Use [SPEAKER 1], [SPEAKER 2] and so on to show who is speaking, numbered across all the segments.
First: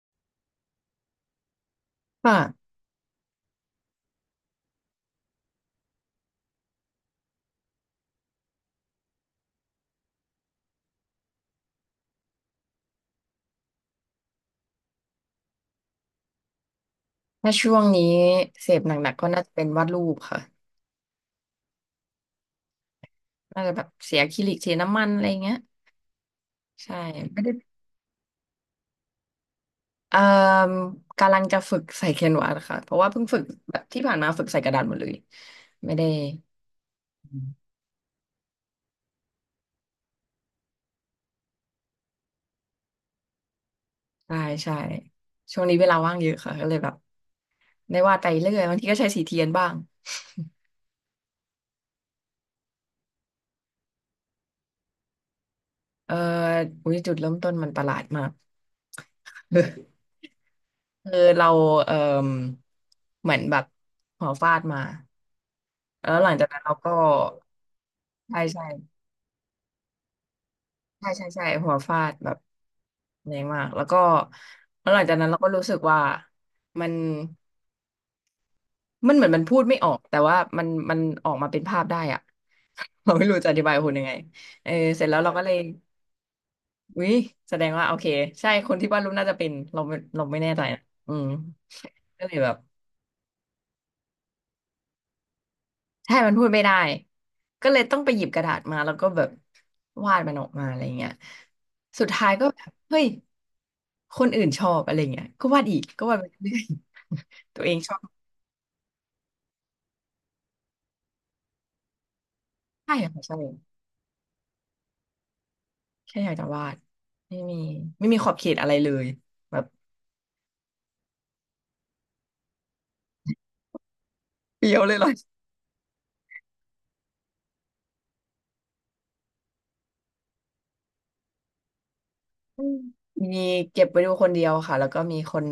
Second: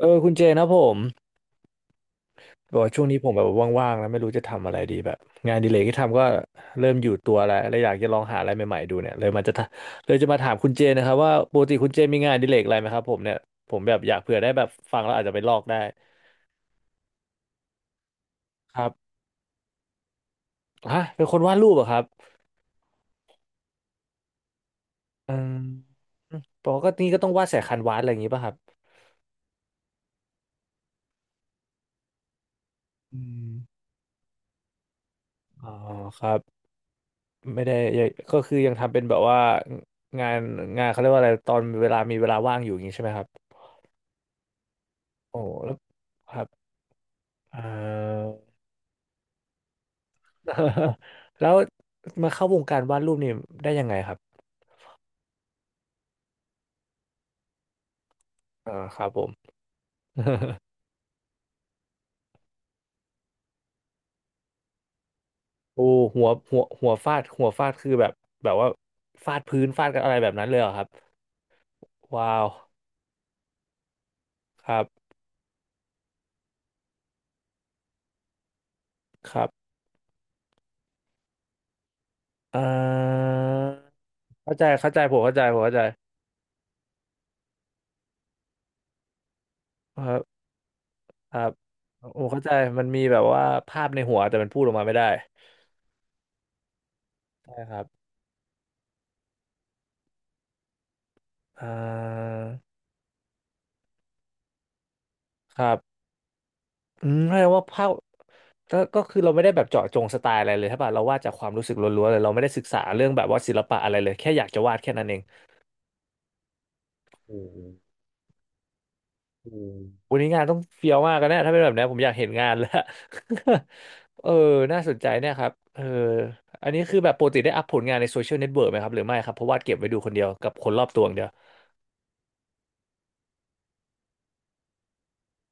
[SPEAKER 1] เออคุณเจนะผม
[SPEAKER 2] ค่ะ
[SPEAKER 1] บอกว่าช่วงนี้ผมแบบว่างๆแล้วไม่รู้จะทำอะไรดีแบบงานอดิเลกที่ทำก็เริ่มอยู่ตัวแล้วแล้วอยากจะลองหาอะไรใหม่ๆดูเนี่ยเลยจะมาถามคุณเจนะครับว่าปกติคุณเจมีงานอดิเลกอะไรไหมครับผมเนี่ยผมแบบอยากเผื่อได้แบบฟังแล้วอาจจะไปลอกได้
[SPEAKER 2] ถ้าช่วงนี้เส
[SPEAKER 1] ค
[SPEAKER 2] พ
[SPEAKER 1] รั
[SPEAKER 2] ห
[SPEAKER 1] บ
[SPEAKER 2] นักๆก็น่าจะเป็นวาดรูปค่ะ
[SPEAKER 1] ฮะเป็นคนวาดรูปเหรอครับ
[SPEAKER 2] น่าจะแบบเสียอะคริลิกเทน้ำมันอะไร
[SPEAKER 1] อื
[SPEAKER 2] เงี้ย
[SPEAKER 1] มปก
[SPEAKER 2] ใช่
[SPEAKER 1] ติก็ต้อง
[SPEAKER 2] ไม่
[SPEAKER 1] วาด
[SPEAKER 2] ได้
[SPEAKER 1] สายคันวาดอะไรอย่างงี้ป่ะครับ
[SPEAKER 2] เอ่มกำลังจะฝึกใส่แคนวาสค่ะเพราะว่า
[SPEAKER 1] อื
[SPEAKER 2] เพิ่งฝึก
[SPEAKER 1] ม
[SPEAKER 2] แบบที่ผ่านมาฝึกใส่กระดาษหมดเลย
[SPEAKER 1] อ๋อ
[SPEAKER 2] ไม่ได้
[SPEAKER 1] ครับ
[SPEAKER 2] อื
[SPEAKER 1] ไม่
[SPEAKER 2] ม
[SPEAKER 1] ได้ยังก็คือยังทำเป็นแบบว่างานงานเขาเรียกว่าอะไรตอนเวลามีเวลาว่างอยู่อย่างงี้ใช่ไหมครับ
[SPEAKER 2] ใช่ใช่
[SPEAKER 1] โอ้
[SPEAKER 2] ช่วง
[SPEAKER 1] แล้ว
[SPEAKER 2] นี้เวลาว่างเย
[SPEAKER 1] ค
[SPEAKER 2] อะ
[SPEAKER 1] รับ
[SPEAKER 2] ค่ะก็เลยแบบ
[SPEAKER 1] เอ่
[SPEAKER 2] ได้วาด
[SPEAKER 1] อ
[SPEAKER 2] ไปเรื่อยบางทีก็ใช้สีเทียนบ้าง
[SPEAKER 1] แล้วมาเข้าวงการวาดรูปนี่ได้ยังไงครับ
[SPEAKER 2] เอ่ออุยจุดเริ่มต้นมันประหลาดมาก
[SPEAKER 1] อ่าครับผม
[SPEAKER 2] คือเราเอ่มเหมือนแบบหัวฟาดมา
[SPEAKER 1] โอ้
[SPEAKER 2] แล้ว
[SPEAKER 1] หั
[SPEAKER 2] ห
[SPEAKER 1] ว
[SPEAKER 2] ลังจาก
[SPEAKER 1] หั
[SPEAKER 2] นั้
[SPEAKER 1] ว
[SPEAKER 2] นเรา
[SPEAKER 1] หั
[SPEAKER 2] ก็
[SPEAKER 1] วฟาดหัวฟาดคือแบบ
[SPEAKER 2] ใช่
[SPEAKER 1] แบบ
[SPEAKER 2] ใช่
[SPEAKER 1] ว่าฟาดพื้นฟาดกันอะไรแบบนั้นเลยเหรอครับ
[SPEAKER 2] ใช่ใช่ใช่หัวฟาดแบ
[SPEAKER 1] ว้า
[SPEAKER 2] บ
[SPEAKER 1] ว
[SPEAKER 2] แรงมากแล้วก็
[SPEAKER 1] ครับ
[SPEAKER 2] แล้วหลังจากนั้นเราก็รู้สึกว่ามันมันเหมือ
[SPEAKER 1] ค
[SPEAKER 2] นมั
[SPEAKER 1] รั
[SPEAKER 2] น
[SPEAKER 1] บ
[SPEAKER 2] พูดไม่ออกแต่ว่ามันออกมาเป็นภาพได้อะ
[SPEAKER 1] เอ่
[SPEAKER 2] เราไม่
[SPEAKER 1] อ
[SPEAKER 2] รู้จะอธิบายคุณยังไง
[SPEAKER 1] เข้าใจ
[SPEAKER 2] เออ
[SPEAKER 1] เข้าใจ
[SPEAKER 2] เสร็จ
[SPEAKER 1] ผ
[SPEAKER 2] แล้
[SPEAKER 1] ม
[SPEAKER 2] วเรา
[SPEAKER 1] เข้าใจ
[SPEAKER 2] ก็เล
[SPEAKER 1] ผ
[SPEAKER 2] ย
[SPEAKER 1] มเข้าใจ
[SPEAKER 2] วิแสดงว่าโอเคใช่คนที่วาดรูปน่าจะเป็นเราไม่
[SPEAKER 1] ครั
[SPEAKER 2] เราไม่
[SPEAKER 1] บ
[SPEAKER 2] แน่ใจนะอืม
[SPEAKER 1] ครับโอ้
[SPEAKER 2] ก็เลย
[SPEAKER 1] เข้า
[SPEAKER 2] แบ
[SPEAKER 1] ใจ
[SPEAKER 2] บ
[SPEAKER 1] มันมีแบบว่าภาพในหัวแต่มันพูดออกมาไม่ได้
[SPEAKER 2] ใช่มันพูดไม่ได้
[SPEAKER 1] ใช่
[SPEAKER 2] ก็
[SPEAKER 1] ค
[SPEAKER 2] เล
[SPEAKER 1] รั
[SPEAKER 2] ย
[SPEAKER 1] บ
[SPEAKER 2] ต้องไปหยิบกระดาษมาแล้วก็แบบวาดมันออกมาอะไรเงี้ย
[SPEAKER 1] เอ่
[SPEAKER 2] สุดท้าย
[SPEAKER 1] อ
[SPEAKER 2] ก็แบบเฮ้ย คนอื่นชอบอะไรเงี้ยก็
[SPEAKER 1] ค
[SPEAKER 2] วาด
[SPEAKER 1] รั
[SPEAKER 2] อี
[SPEAKER 1] บ
[SPEAKER 2] กก็วาดไปเรื่อย
[SPEAKER 1] อืม แสดง
[SPEAKER 2] ๆตั
[SPEAKER 1] ว่า
[SPEAKER 2] วเอง
[SPEAKER 1] ภาพ
[SPEAKER 2] ชอบ
[SPEAKER 1] ก็ก็คือเราไม่ได้แบบเจาะจงสไตล์อะไรเลยใช่ป่ะเราวาดจากความรู้สึกล้วนๆเลยเราไม่ได้ศึกษา
[SPEAKER 2] ใช่
[SPEAKER 1] เรื่องแบ
[SPEAKER 2] ค่ะ
[SPEAKER 1] บ
[SPEAKER 2] ใช่
[SPEAKER 1] ว่าศิลปะอะไรเลยแค่อยากจะวาดแค่นั้นเอง
[SPEAKER 2] แค่อยากจะวาด
[SPEAKER 1] อื
[SPEAKER 2] ไม่มี
[SPEAKER 1] ม
[SPEAKER 2] ไม่มีขอบเขตอะไรเลย
[SPEAKER 1] อื
[SPEAKER 2] แบบ
[SPEAKER 1] มวันนี้งานต้องเฟี้ยวมากกันนะถ้าเป็นแบบนี้ผมอยากเห็นงานแล้ว เออ
[SPEAKER 2] เปรี
[SPEAKER 1] น่า
[SPEAKER 2] ยว
[SPEAKER 1] ส
[SPEAKER 2] เลย
[SPEAKER 1] น
[SPEAKER 2] เหร
[SPEAKER 1] ใจ
[SPEAKER 2] อ
[SPEAKER 1] เนี่ยครับเอออันนี้คือแบบปกติได้อัพผลงานในโซเชียลเน็ตเวิร์กไหมครับหรือไม่ครับเพราะวาดเก็บไว้ดูคนเดียวกับคนรอบตัวอย่างเดียว
[SPEAKER 2] อืมมีเก็บไว้ดูคนเดียวค่ะแล้วก็มีคน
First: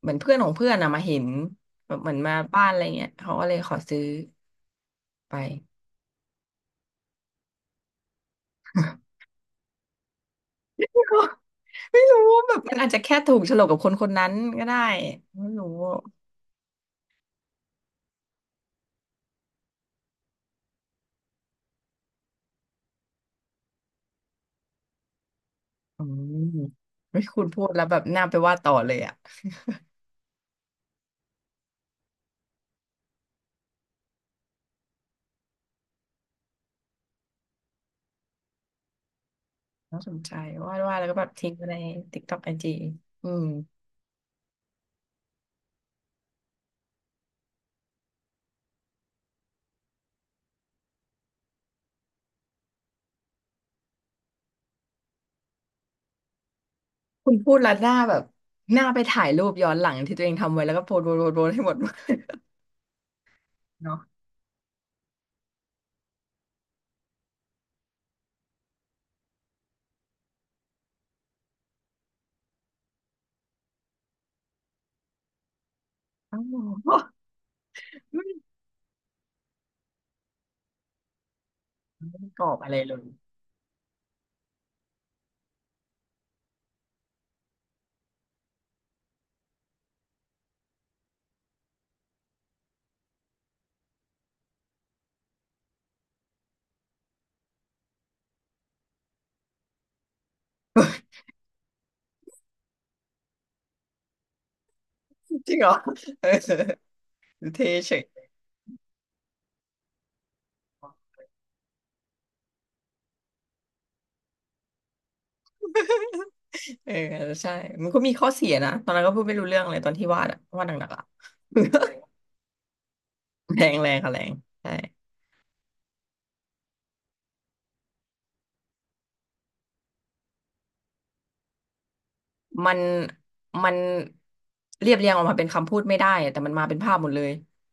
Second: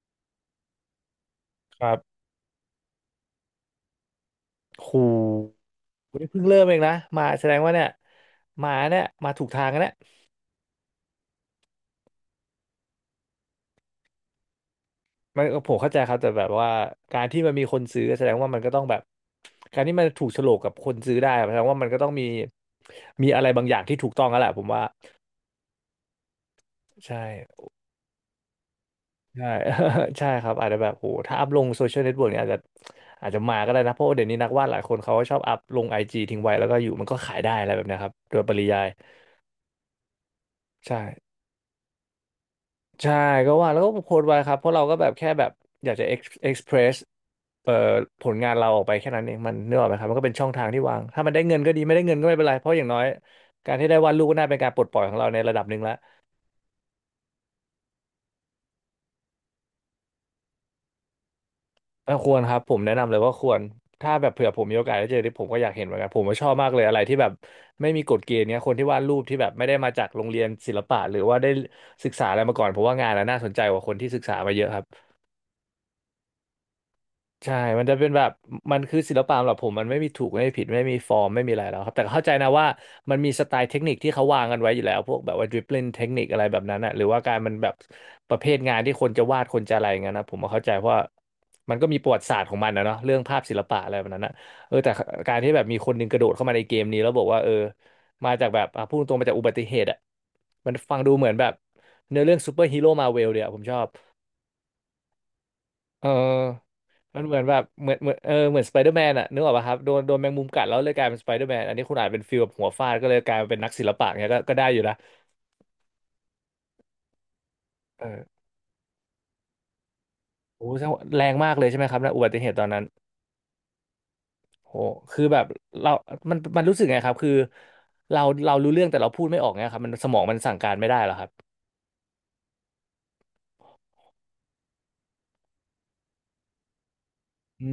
[SPEAKER 2] เหมือนเพื่อนของเพื่อนอะมาเห็น
[SPEAKER 1] ค
[SPEAKER 2] แบ
[SPEAKER 1] รั
[SPEAKER 2] บเหมือ
[SPEAKER 1] บ
[SPEAKER 2] นมาบ้านอะไรเงี้ยเขาก็เลยขอซื้อ
[SPEAKER 1] ครู
[SPEAKER 2] ไป
[SPEAKER 1] วันนี้เพิ่งเริ่มเองนะมาแสดงว่าเนี่ยมาเนี่ย มาถูกทางกันแล้ว
[SPEAKER 2] ก็ไม่รู้แบบมันอาจจะแค่ถูกโฉลกกับคนคนนั้นก็ได้
[SPEAKER 1] มัน
[SPEAKER 2] ไม่รู้
[SPEAKER 1] ผมเข้าใจครับแต่แบบว่าการที่มันมีคนซื้อแสดงว่ามันก็ต้องแบบการที่มันถูกโฉลกกับคนซื้อได้แสดงว่ามันก็ต้องมีมีอะไรบางอย่างที่ถูกต้องแล้วแหละผมว่า
[SPEAKER 2] อืม
[SPEAKER 1] ใช่
[SPEAKER 2] ไม่คุณพูดแล้วแบบน่าไปวาดต่อเลยอะ
[SPEAKER 1] ใช่ ใช่ครับอาจจะแบบโหถ้าอัพลงโซเชียลเน็ตเวิร์กเนี่ยอาจจะอาจจะมาก็ได้นะเพราะว่าเดี๋ยวนี้นักวาดหลายคนเขาก็ชอบอัพลงไอจีทิ้งไว้แล้วก็อยู่มันก็ขายได้อะไรแบบเนี้ยครับโดยปริยาย
[SPEAKER 2] น่าสนใจวาดวาด
[SPEAKER 1] ใช่
[SPEAKER 2] แล้วก็แบบทิ้งไว้ในติ๊กต็อกไอจี
[SPEAKER 1] ใช่
[SPEAKER 2] อืม
[SPEAKER 1] ก็ว่าแล้วก็โพสต์ไว้ครับเพราะเราก็แบบแค่แบบอยากจะเอ็กซ์เพรสเอ่อผลงานเราออกไปแค่นั้นเองมันเนื้อออกไหมครับมันก็เป็นช่องทางที่วางถ้ามันได้เงินก็ดีไม่ได้เงินก็ไม่เป็นไรเพราะอย่างน้อยการที่ได้วาดรูปก็น่าเป็นการปลดปล่อยของเราในระดับหนึ่งแล้ว
[SPEAKER 2] คุณพูดแล้วหน้าแบบหน้าไปถ่ายรูปย้อนหลังที่ตัวเองทำไว้แล้วก็โพสต์โพสต์โพสต์โพสต์ให้หมด
[SPEAKER 1] เออ ควรครับผมแนะนำเลยว่าควร
[SPEAKER 2] เนาะ
[SPEAKER 1] ถ้าแบบเผื่อผมมีโอกาสได้เจอที่ผมก็อยากเห็นเหมือนกันผมก็ชอบมากเลยอะไรที่แบบไม่มีกฎเกณฑ์เนี้ยคนที่วาดรูปที่แบบไม่ได้มาจากโรงเรียนศิลปะหรือว่าได้ศึกษาอะไรมาก่อนผมว่างานน่ะน่าสนใจกว่าคนที่ศึกษามาเยอะครับ
[SPEAKER 2] อ้าวไม
[SPEAKER 1] ใช่มันจะเป็นแบบ
[SPEAKER 2] ่
[SPEAKER 1] มันคือศิลปะสำหรับผมมันไม่มีถูกไม่มีผิดไม่มีฟอร์มไม่มีอะไรแล้วครับแต่
[SPEAKER 2] ไม่
[SPEAKER 1] เข้า
[SPEAKER 2] ได้
[SPEAKER 1] ใจ
[SPEAKER 2] กร
[SPEAKER 1] นะ
[SPEAKER 2] อบ
[SPEAKER 1] ว่า
[SPEAKER 2] อะไรเลย
[SPEAKER 1] มันมีสไตล์เทคนิคที่เขาวางกันไว้อยู่แล้วพวกแบบว่าดริบลิ่งเทคนิคอะไรแบบนั้นอะหรือว่าการมันแบบประเภทงานที่คนจะวาดคนจะอะไรอย่างเงี้ยนะผมก็เข้าใจเพราะว่ามันก็มีประวัติศาสตร์ของมันนะเนาะเรื่องภาพศิลปะอะไรแบบนั้นนะเออแต่การที่แบบมีคนหนึงกระโดดเข้ามาในเกมนี้แล้วบอกว่าเออมาจากแบบอ่ะพูดตรงๆมาจากอุบัติเหตุอะมันฟังดูเหมือนแบบเนื้อเรื่องซูเปอร์ฮีโร่มาเวลเลยอะผมชอบ
[SPEAKER 2] จริงเหรอ
[SPEAKER 1] เออ
[SPEAKER 2] เออ
[SPEAKER 1] มันเหมือนแบ
[SPEAKER 2] เท
[SPEAKER 1] บเห
[SPEAKER 2] เฉ
[SPEAKER 1] มือน
[SPEAKER 2] ย
[SPEAKER 1] เหมือนเหมือนสไปเดอร์แมนอะนึกออกป่ะครับโดนแมงมุมกัดแล้วเลยกลายเป็นสไปเดอร์แมนอันนี้คุณอาจเป็นฟิลแบบหัวฟาดก็เลยกลายมาเป็นนักศิลปะเนี้ยก็ได้อยู่นะ
[SPEAKER 2] เออใช่มันก็
[SPEAKER 1] เอ
[SPEAKER 2] มี
[SPEAKER 1] อ
[SPEAKER 2] ข้อเสียนะตอนนั้นก็พูดไม่รู้เรื่องเลยตอนที่วาดอะวา
[SPEAKER 1] โอ้
[SPEAKER 2] ดห
[SPEAKER 1] โหแสด
[SPEAKER 2] นั
[SPEAKER 1] ง
[SPEAKER 2] กๆ
[SPEAKER 1] ว่า
[SPEAKER 2] อะ
[SPEAKER 1] แรงมากเลยใช่ไหมครับนะอุบัติเหตุตอนนั้น
[SPEAKER 2] แรงแรงค่ะแรงใช่
[SPEAKER 1] โหคือแบบเรามันรู้สึกไงครับคือเรารู้เรื่องแต่เราพูดไม่ออกเนี้ยครับสมองมันสั่งการไม่ได้เหรอครับ
[SPEAKER 2] มันมันเรียบเรียงออกมาเป็นคำพูดไม่ได้อะแต่มันมาเป็นภาพหมดเลย
[SPEAKER 1] อื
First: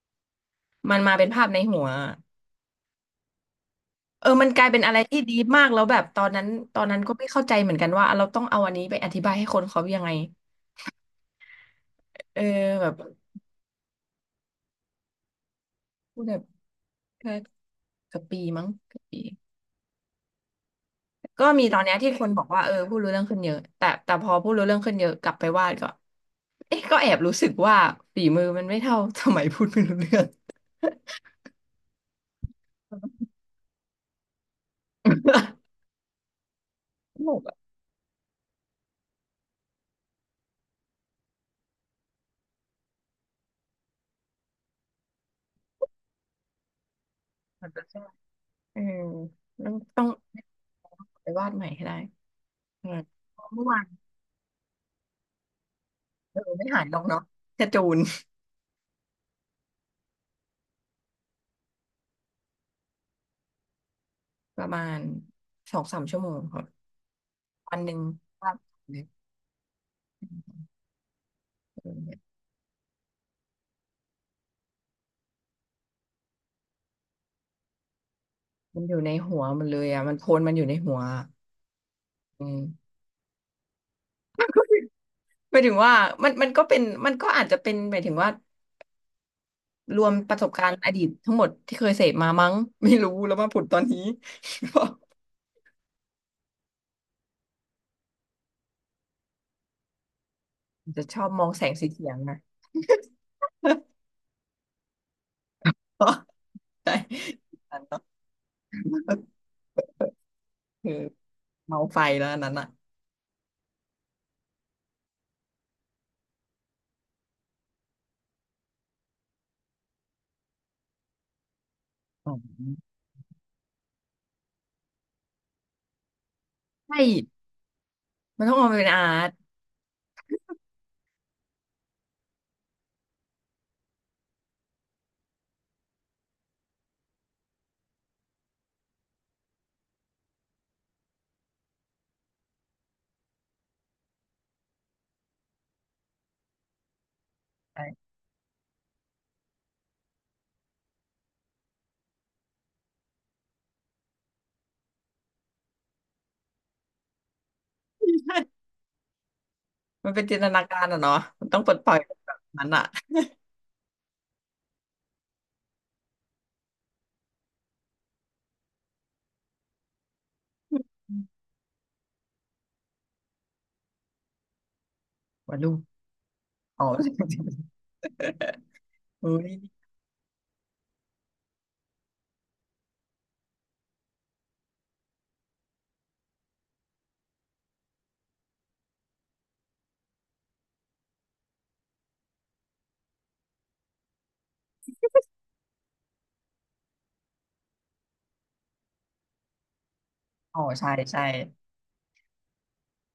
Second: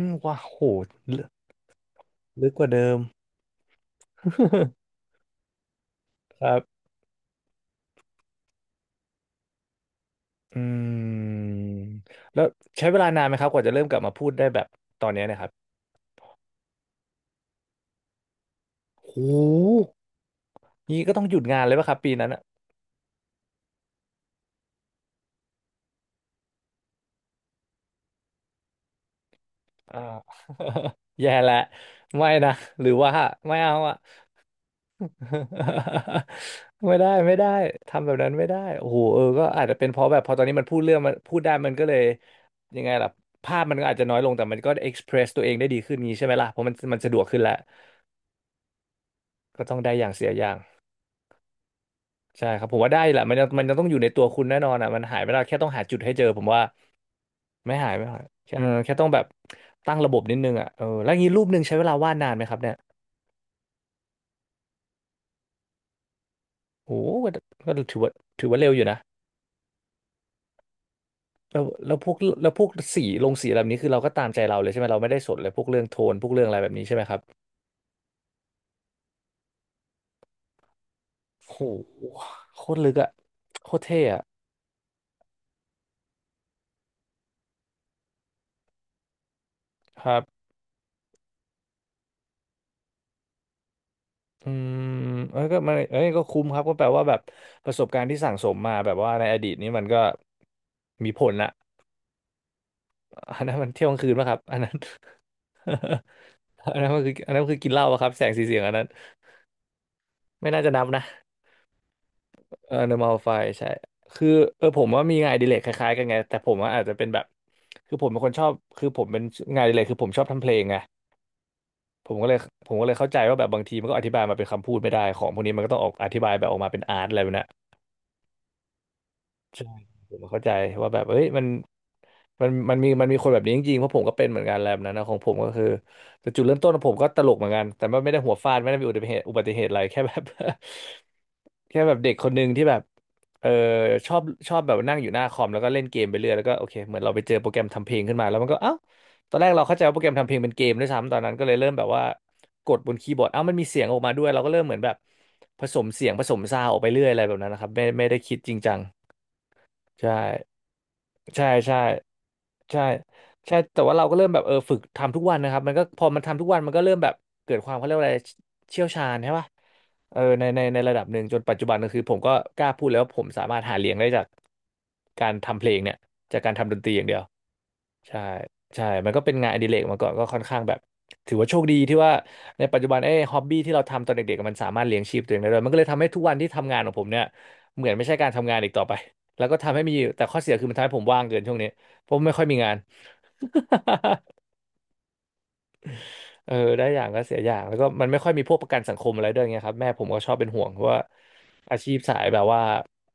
[SPEAKER 1] มว้าวโห
[SPEAKER 2] มันมา
[SPEAKER 1] ลึ
[SPEAKER 2] เป็น
[SPEAKER 1] ก
[SPEAKER 2] ภาพในหัว
[SPEAKER 1] ลึกกว่าเดิม
[SPEAKER 2] เออมันกลายเป็นอะไรที่ดีมากแล้วแบบตอน
[SPEAKER 1] ค
[SPEAKER 2] นั้น
[SPEAKER 1] รับ
[SPEAKER 2] ตอนนั้นก็ไม่เข้าใจเหมือนกันว่าเราต้องเอาอันนี้ไปอธิบายให้คนเขายังไง
[SPEAKER 1] อืม
[SPEAKER 2] เอ
[SPEAKER 1] แล้
[SPEAKER 2] อ
[SPEAKER 1] ว
[SPEAKER 2] แบ
[SPEAKER 1] ใช้
[SPEAKER 2] บ
[SPEAKER 1] เวลานานไหมครับกว่าจะเริ่มกลับมาพูดได้แบบตอนเนี้ยเนะครับ
[SPEAKER 2] พูดแบบแค่เกับปีมั้งเกับ
[SPEAKER 1] โ
[SPEAKER 2] ปี
[SPEAKER 1] ห นี้ก็ต้องหยุด
[SPEAKER 2] ก็
[SPEAKER 1] งาน
[SPEAKER 2] มี
[SPEAKER 1] เล
[SPEAKER 2] ต
[SPEAKER 1] ย
[SPEAKER 2] อน
[SPEAKER 1] ป่ะค
[SPEAKER 2] เนี้
[SPEAKER 1] รั
[SPEAKER 2] ย
[SPEAKER 1] บปี
[SPEAKER 2] ที่ค
[SPEAKER 1] นั้
[SPEAKER 2] น
[SPEAKER 1] น
[SPEAKER 2] บ
[SPEAKER 1] อ่ะ
[SPEAKER 2] อกว่าเออพูดรู้เรื่องขึ้นเยอะแต่พอพูดรู้เรื่องขึ้นเยอะกลับไปวาดก็เอ๊ะก็แอบรู้สึกว่าฝีมือมันไม่เท่า สมัยพูดไม่รู้
[SPEAKER 1] อ่า
[SPEAKER 2] เรื่อง
[SPEAKER 1] แย่และไม่นะหรือว่า ไม่เอาอ่ะ ไม่ได้
[SPEAKER 2] ส
[SPEAKER 1] ไม่
[SPEAKER 2] นุก
[SPEAKER 1] ได้
[SPEAKER 2] อ่ะ
[SPEAKER 1] ทำแบบนั้นไม่ได้โอ้โหเออก็อาจจะเป็นเพราะแบบพอตอนนี้มันพูดเรื่องมันพูดได้มันก็เลยยังไงล่ะภาพมันก็อาจจะน้อยลงแต่มันก็เอ็กซ์เพรสตัวเองได้ดีขึ้นงี้ใช่ไหมล่ะเพราะมันสะดวกขึ้นแล้ว
[SPEAKER 2] มันจะ ใช่เออ
[SPEAKER 1] ก็ต้องได้
[SPEAKER 2] ต้
[SPEAKER 1] อ
[SPEAKER 2] อง
[SPEAKER 1] ย่างเสียอย่าง
[SPEAKER 2] ไปวาดใหม่ให้ได้
[SPEAKER 1] ใช่ครับผม
[SPEAKER 2] เออ
[SPEAKER 1] ว่าได้แหละมันยังมัน
[SPEAKER 2] เมื่อ
[SPEAKER 1] ยัง
[SPEAKER 2] วา
[SPEAKER 1] ต้อ
[SPEAKER 2] น
[SPEAKER 1] งอยู่ในตัวคุณแน่นอนอ่ะมันหายไม่ได้แค่ต้องหาจุดให้เจอ
[SPEAKER 2] เอ
[SPEAKER 1] ผ
[SPEAKER 2] อ
[SPEAKER 1] มว่า
[SPEAKER 2] ไม่หายลงเนาะกระ
[SPEAKER 1] ไม่
[SPEAKER 2] จู
[SPEAKER 1] หาย
[SPEAKER 2] น
[SPEAKER 1] ไม่หายแค่แค่ต้องแบบตั้งระบบนิดนึงอ่ะเออแล้วงี้รูปหนึ่งใช้เวลาวาดนานไหมครับเนี่ย
[SPEAKER 2] ประมาณสองสามชั่วโมงค่ะ
[SPEAKER 1] โอ้โหก็
[SPEAKER 2] วันห
[SPEAKER 1] ถื
[SPEAKER 2] นึ่ง
[SPEAKER 1] อว่า ถือ
[SPEAKER 2] ว่า
[SPEAKER 1] ว่าเร็วอยู่นะแล้วพวกสีลงสีแบบนี้คือเราก็ตามใจเราเลยใช่ไหมเราไม่ได้สนเลยพวกเรื่องโทนพวกเรื่องอะไรแบบนี้ใช่ไหมครับ
[SPEAKER 2] มันอยู่ในหัวมันเลยอ่ะมันโพลมันอยู่ในหัวอะ
[SPEAKER 1] โอ้โห
[SPEAKER 2] อืม
[SPEAKER 1] โคตรลึกอ่ะโคตรเท่อ่ะ
[SPEAKER 2] หมายถึงว่ามันก็เป็นก็อาจจะเป็นหมายถึงว่าร
[SPEAKER 1] ค
[SPEAKER 2] วม
[SPEAKER 1] รับ
[SPEAKER 2] ประสบการณ์อดีตทั้งหมดที่เคยเสพมามั้งไม่รู้แล้วมาผุดตอนนี้
[SPEAKER 1] อื ม
[SPEAKER 2] ก็
[SPEAKER 1] เอ้ยก็มันเอ้ยก็คุ้มครับก็แปลว่าแบบประสบการณ์ที่สั่งสมมาแบบว่าในอดีตนี้มันก็
[SPEAKER 2] จะ
[SPEAKER 1] มี
[SPEAKER 2] ช
[SPEAKER 1] ผ
[SPEAKER 2] อบ
[SPEAKER 1] ล
[SPEAKER 2] มอง
[SPEAKER 1] อะ
[SPEAKER 2] แสงสีเสียงนะ
[SPEAKER 1] อันนั้นมันเที่ยวกลางคืนป่ะครับอันนั้น อันนั้น
[SPEAKER 2] ใช่
[SPEAKER 1] มันคืออันนั้นคือกิน เห
[SPEAKER 2] อัน
[SPEAKER 1] ล้า
[SPEAKER 2] นั้
[SPEAKER 1] ป่ะ
[SPEAKER 2] น
[SPEAKER 1] ครับ
[SPEAKER 2] ก็
[SPEAKER 1] แสงสีเสียงอันนั้น ไม่น่าจะนับ
[SPEAKER 2] คือ
[SPEAKER 1] นะ
[SPEAKER 2] เมาไฟแล้วอันนั้นอ่ะ
[SPEAKER 1] เออ normal file ใช่คือเออผมว่ามีงานอดิเรกคล้ายๆกันไง แต่ผมว่าอาจจะเป็นแบบ คือผมเป็นคนชอบคือผมเป็นงานอดิเรกคือผมชอบทำเพลงไงผมก็
[SPEAKER 2] อ๋
[SPEAKER 1] เล
[SPEAKER 2] อ
[SPEAKER 1] ยผมก็เลยเข้าใจว่าแบบบางทีมันก็อธิบายมาเป็นคำพูดไม่ได้ของพวกนี้มันก็ต้องออกอธิบายแบบออกมาเป็น
[SPEAKER 2] ใช
[SPEAKER 1] อาร์ตอะไรแบบ
[SPEAKER 2] ่
[SPEAKER 1] เนี้ย
[SPEAKER 2] มันต้องมองเป็นอาร์ต
[SPEAKER 1] ใช่ผมเข้าใจว่าแบบเอ้ยมันมันมีคนแบบนี้จริงๆเพราะผมก็เป็นเหมือนกันแล้วนันนะของผมก็คือแต่จุดเริ่มต้นของผมก็ตลกเหมือนกันแต่ว่าไม่ได้หัวฟาดไม่ได้มีอุบัติเหตุอะไร แค่แบบ แค่แบบเด็กคนหนึ่งที่แบบเออชอบชอบแบบนั่งอยู่หน้าคอมแล้วก็เล่นเกมไปเรื่อยแล้วก็โอเคเหมือนเราไปเจอโปรแกรมทำเพลง
[SPEAKER 2] ใช
[SPEAKER 1] ขึ้นมาแล้วมันก็เอ้าตอนแรกเราเข้าใจว่าโปรแกรมทำเพลงเป็นเกมด้วยซ้ำตอนนั้นก็เลยเริ่มแบบว่ากดบนคีย์บอร์ดเอ้ามันมีเสียงออกมาด้วยเราก็เริ่มเหมือนแบบผสมเสียงผสมซาวด์ออกไปเรื่อยอะไรแบบนั้นนะครับไม่ได้คิดจริง
[SPEAKER 2] ่
[SPEAKER 1] จัง
[SPEAKER 2] มัน
[SPEAKER 1] ใช่
[SPEAKER 2] เป็นจินตนาการอะเนาะ
[SPEAKER 1] ใช่
[SPEAKER 2] มันต้องปล
[SPEAKER 1] ใช่
[SPEAKER 2] ดปล่อยแบบนั้น
[SPEAKER 1] ใช่
[SPEAKER 2] อะ
[SPEAKER 1] ใช่ แต่ว่าเราก็เริ่มแบบเออฝึกทำทุกวันนะครับมันก็พอมันทำทุกวันมันก็เริ่มแบบเกิดความเขาเรียกว่าอะไรเชี่ยวชาญใช่ป่ะเออในระดับหนึ่งจนปัจจุบันก็คือผมก็กล้าพูดแล้วว่าผมสามารถหาเลี้ยงได้จากการ
[SPEAKER 2] ว่า
[SPEAKER 1] ทำเพล
[SPEAKER 2] ลูก
[SPEAKER 1] งเนี่ยจากการทำดน
[SPEAKER 2] อ๋อ
[SPEAKER 1] ตรีอย่าง เดียว ใช่ใช่มันก็
[SPEAKER 2] เฮ้
[SPEAKER 1] เป็นงาน
[SPEAKER 2] ย
[SPEAKER 1] อดิเรกมาก่อนก็ค่อนข้างแบบถือว่าโชคดีที่ว่าในปัจจุบันไอ้ฮอบบี้ที่เราทำตอนเด็กๆมันสามารถเลี้ยงชีพตัวเองได้ด้วยมันก็เลยทำให้ทุกวันที่ทำงานของผมเนี่ยเหมือนไม่ใช่การทำงานอีกต่อไป แล้วก็ทำให้มีแต่ข้อเสียคือมันทำให้ผมว่างเกินช่วงนี้ผมไม่ค่อยมีงาน เออได้อย่างก็เสียอย่างแล้วก็มันไม่ค่อยมีพวกประกันสังคมอะไรด้วยไงครับแม่ผมก็ชอบเป็น
[SPEAKER 2] อ๋
[SPEAKER 1] ห่
[SPEAKER 2] อ
[SPEAKER 1] วงเพราะ
[SPEAKER 2] ใช่
[SPEAKER 1] ว่า
[SPEAKER 2] ใช่
[SPEAKER 1] อาชีพสายแบบว่า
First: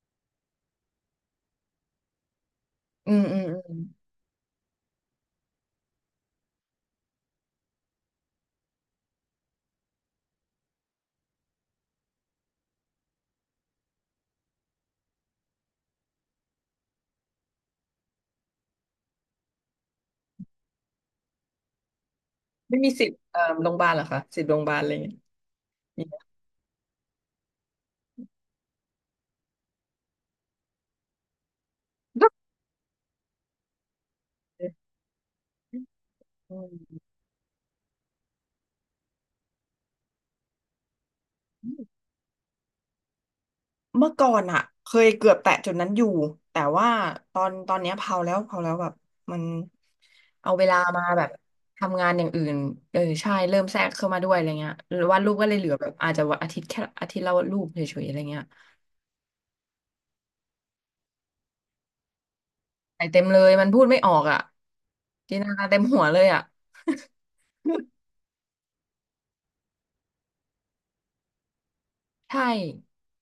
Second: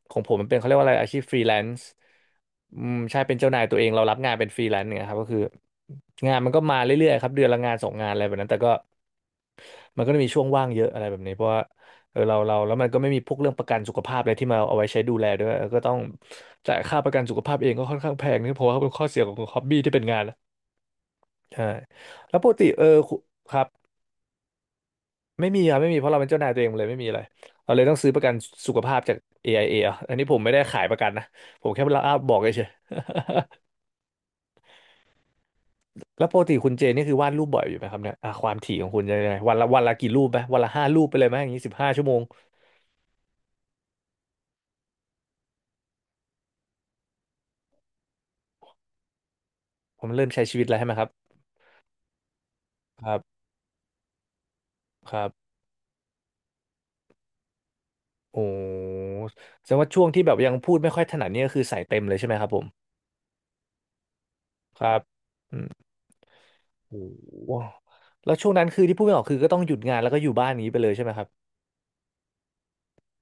[SPEAKER 1] ของผมมันเป็นเขาเรียกว่าอะไรอาชีพฟรีแลนซ์อืม
[SPEAKER 2] อื
[SPEAKER 1] ใช่
[SPEAKER 2] ม
[SPEAKER 1] เป็
[SPEAKER 2] อื
[SPEAKER 1] น
[SPEAKER 2] ม
[SPEAKER 1] เจ้านาย
[SPEAKER 2] อื
[SPEAKER 1] ตัว
[SPEAKER 2] ม
[SPEAKER 1] เองเรารับงานเป็นฟรีแลนซ์เนี่ยครับก็คืองานมันก็มาเรื่อยๆครับเดือนละงานสองงานอะไรแบบนั้นแต่ก็มันก็จะมีช่วงว่างเยอะอะไรแบบนี้เพราะว่าเออเราแล้วมันก็ไม่มีพวกเรื่องประกันสุขภาพอะไรที่มาเอาไว้ใช้ดูแลด้วยเออก็ต้องจ่ายค่าประกันสุขภาพเองก็ค่อนข้างแพงนี่เพราะว่าเป็นข้อเสียของฮอบบี้ที่เป็นงานนะใช่แล้วปกติ
[SPEAKER 2] ไม่
[SPEAKER 1] เออ
[SPEAKER 2] มีสิท
[SPEAKER 1] คุ
[SPEAKER 2] ธิ์
[SPEAKER 1] ครับ
[SPEAKER 2] โรงพยาบาลเหรอคะสิทธิ์โรงพยาบาลอะไรอย่างเงี้ย
[SPEAKER 1] ไม่มีครับไม่มี
[SPEAKER 2] มี
[SPEAKER 1] เพราะ
[SPEAKER 2] ไหม
[SPEAKER 1] เราเป็นเจ้านายตัวเองเลยไม่มีอะไรเราเลยต้องซื้อประกันสุขภาพจาก AIA อไอเออ่ะอันนี้ผมไม่ได้ขายประกันนะผมแค่เล่าบอกเฉยๆ แล้วปกติ
[SPEAKER 2] อื
[SPEAKER 1] คุณเจนี่
[SPEAKER 2] ม
[SPEAKER 1] คือวาดรูปบ่อยอยู่ไหมครับเนี่ยอ่ะความถี่ของคุณจะยังไงวันละกี่รูปไหมวันละ5 รูปไปเลยไหมอย่างนี้15 ชั่วโมง
[SPEAKER 2] เมื่อก่อนอะเคยเกือบแตะจุดนั้นอยู่แต่ว่าตอนเนี้ยเผาแล้วเผาแล้วแบบมัน
[SPEAKER 1] ผมเริ่มใช้
[SPEAKER 2] เอา
[SPEAKER 1] ชีวิ
[SPEAKER 2] เว
[SPEAKER 1] ตแล้
[SPEAKER 2] ลา
[SPEAKER 1] วใช่ไหมค
[SPEAKER 2] มา
[SPEAKER 1] รับ
[SPEAKER 2] แบบทำงานอย่างอื่นเออ
[SPEAKER 1] ครั
[SPEAKER 2] ใช่
[SPEAKER 1] บ
[SPEAKER 2] เริ่มแทรกเข้ามาด้วยอะไรเงี้ยหรือ
[SPEAKER 1] ค
[SPEAKER 2] ว่า
[SPEAKER 1] รับ
[SPEAKER 2] ลูกก็เลยเหลือแบบอาจจะวันอาทิตย์แค่อาทิตย์ละรูปเฉยๆอะไร
[SPEAKER 1] โอ้
[SPEAKER 2] เงี้ย
[SPEAKER 1] แสดงว่าช่วงที่แบบยังพูดไม่ค่อยถนัดเนี่ยก็คือใส่เต็มเลยใช่ไหมครับผม
[SPEAKER 2] ใส่เต็มเลยมันพูดไม่ออกอ่ะ
[SPEAKER 1] ครับ
[SPEAKER 2] จินตนา
[SPEAKER 1] อื
[SPEAKER 2] การ
[SPEAKER 1] ม
[SPEAKER 2] เต็มหัวเลยอ่ะ
[SPEAKER 1] โอ้โห แล้วช่วงนั้นคือที่พูดไม่ออกคือก็ต้องหยุดงานแล้วก็อยู่บ้านอย่างนี้ไปเลยใช่ไหมครับ
[SPEAKER 2] ใช่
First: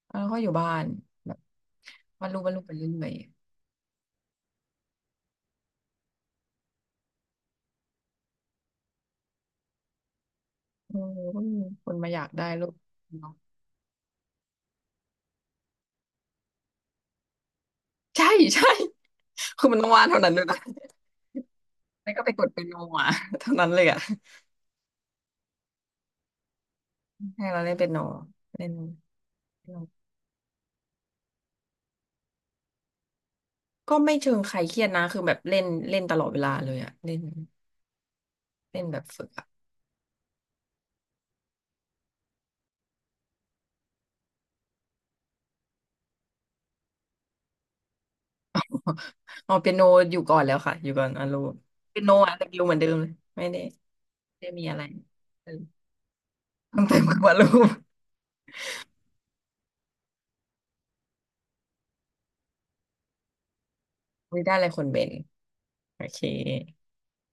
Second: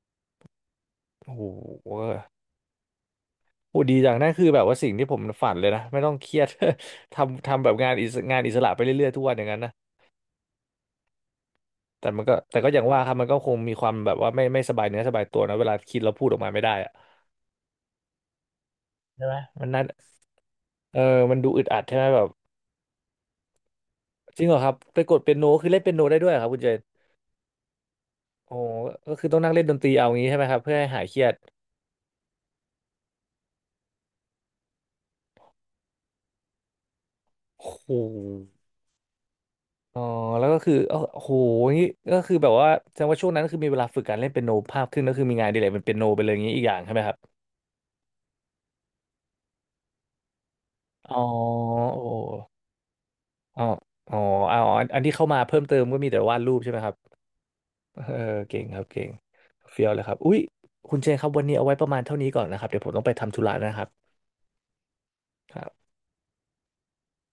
[SPEAKER 2] แล้วก็อยู่บ้านแบ
[SPEAKER 1] โอ้
[SPEAKER 2] บ
[SPEAKER 1] โห
[SPEAKER 2] วาดรูปวาดรูปไปเรื่อย
[SPEAKER 1] โหดีจังนั่นคือแบบว่าสิ่งที่ผมฝันเลยนะไม่ต้องเครียด ทำแบบงานอิสระไปเรื่อยๆทุกวันอย่างนั้นนะ
[SPEAKER 2] ๆโอ้ก็มีคน
[SPEAKER 1] แต่
[SPEAKER 2] มาอ
[SPEAKER 1] มั
[SPEAKER 2] ยา
[SPEAKER 1] น
[SPEAKER 2] ก
[SPEAKER 1] ก็
[SPEAKER 2] ได้
[SPEAKER 1] แต่
[SPEAKER 2] รู
[SPEAKER 1] ก็
[SPEAKER 2] ป
[SPEAKER 1] อย่างว่าครับมัน
[SPEAKER 2] เนาะ
[SPEAKER 1] ก็คงมีความแบบว่าไม่สบายเนื้อสบายตัวนะเวลาคิดแล้วพูดออกมาไม่ได้อะ
[SPEAKER 2] ใช่ใช่
[SPEAKER 1] ใช่ไหม มั
[SPEAKER 2] คือ
[SPEAKER 1] น
[SPEAKER 2] มัน
[SPEAKER 1] นั่น
[SPEAKER 2] ต้องวาดเท่านั้นด้วยนะ
[SPEAKER 1] เออมันดูอึดอัดใช่ไหม
[SPEAKER 2] แล้ว
[SPEAKER 1] แบ
[SPEAKER 2] ก็
[SPEAKER 1] บ
[SPEAKER 2] ไปกดเป็นโนอ่ะ เท่านั้นเลยอ่ะ
[SPEAKER 1] จริงเหรอครับไปกดเปียโนคือเล่นเปียโนได้ด้วยเหรอครับคุณเจน
[SPEAKER 2] ใช่เราเล่นเปียโน
[SPEAKER 1] โอ้
[SPEAKER 2] เล่น
[SPEAKER 1] ก็คือต้องนั่งเล่น
[SPEAKER 2] เปีย
[SPEAKER 1] ดน
[SPEAKER 2] โน
[SPEAKER 1] ตรีเอางี้ใช่ไหมครับเพื่อให้หายเครียด
[SPEAKER 2] ก็ไม่เชิงใครเครียดนะคือแบบเล่นเล่นตลอดเวลาเลยอ่ะเล่น
[SPEAKER 1] โอ้โห
[SPEAKER 2] เล่นแบบฝึกอ่ะ
[SPEAKER 1] อ๋อแล้วก็คือเอ้าโอ้โหงี้ก็คือแบบว่าแสดงว่าช่วงนั้นก็คือมีเวลาฝึกการเล่นเปียโนภาพขึ้นก็คือมีงานอดีเลยเป็นเปียโนไปเลยอย่างนี้อีกอย่างใช่ไหมครับ
[SPEAKER 2] อ๋อเปียโนอยู่ก่อนแล้วค่ะอยู่ก่อน
[SPEAKER 1] อ๋อ
[SPEAKER 2] อารูเปียโนอ่ะแต่อยู่เหมือ
[SPEAKER 1] โ
[SPEAKER 2] นเดิมเลยไม่
[SPEAKER 1] อ้
[SPEAKER 2] ได้
[SPEAKER 1] อ๋อ
[SPEAKER 2] ไม่
[SPEAKER 1] อ๋อ
[SPEAKER 2] มีอะไร
[SPEAKER 1] อันที่เข้ามา
[SPEAKER 2] เออ
[SPEAKER 1] เพิ่มเติมก็มีแต่วาดรูปใช่ไหม
[SPEAKER 2] ต้อง
[SPEAKER 1] ครั
[SPEAKER 2] ต
[SPEAKER 1] บ
[SPEAKER 2] มากว่ารูป
[SPEAKER 1] เออเก่งครับเก่งเฟี้ยวเลยครับอุ้ยคุณเจนครับวันนี้เอาไว้ประมาณเท่านี้ก่อนนะครับเดี๋ยวผมต้องไปทำธุระนะครับ
[SPEAKER 2] ไม่ได้อะไรคนเป็นโอเค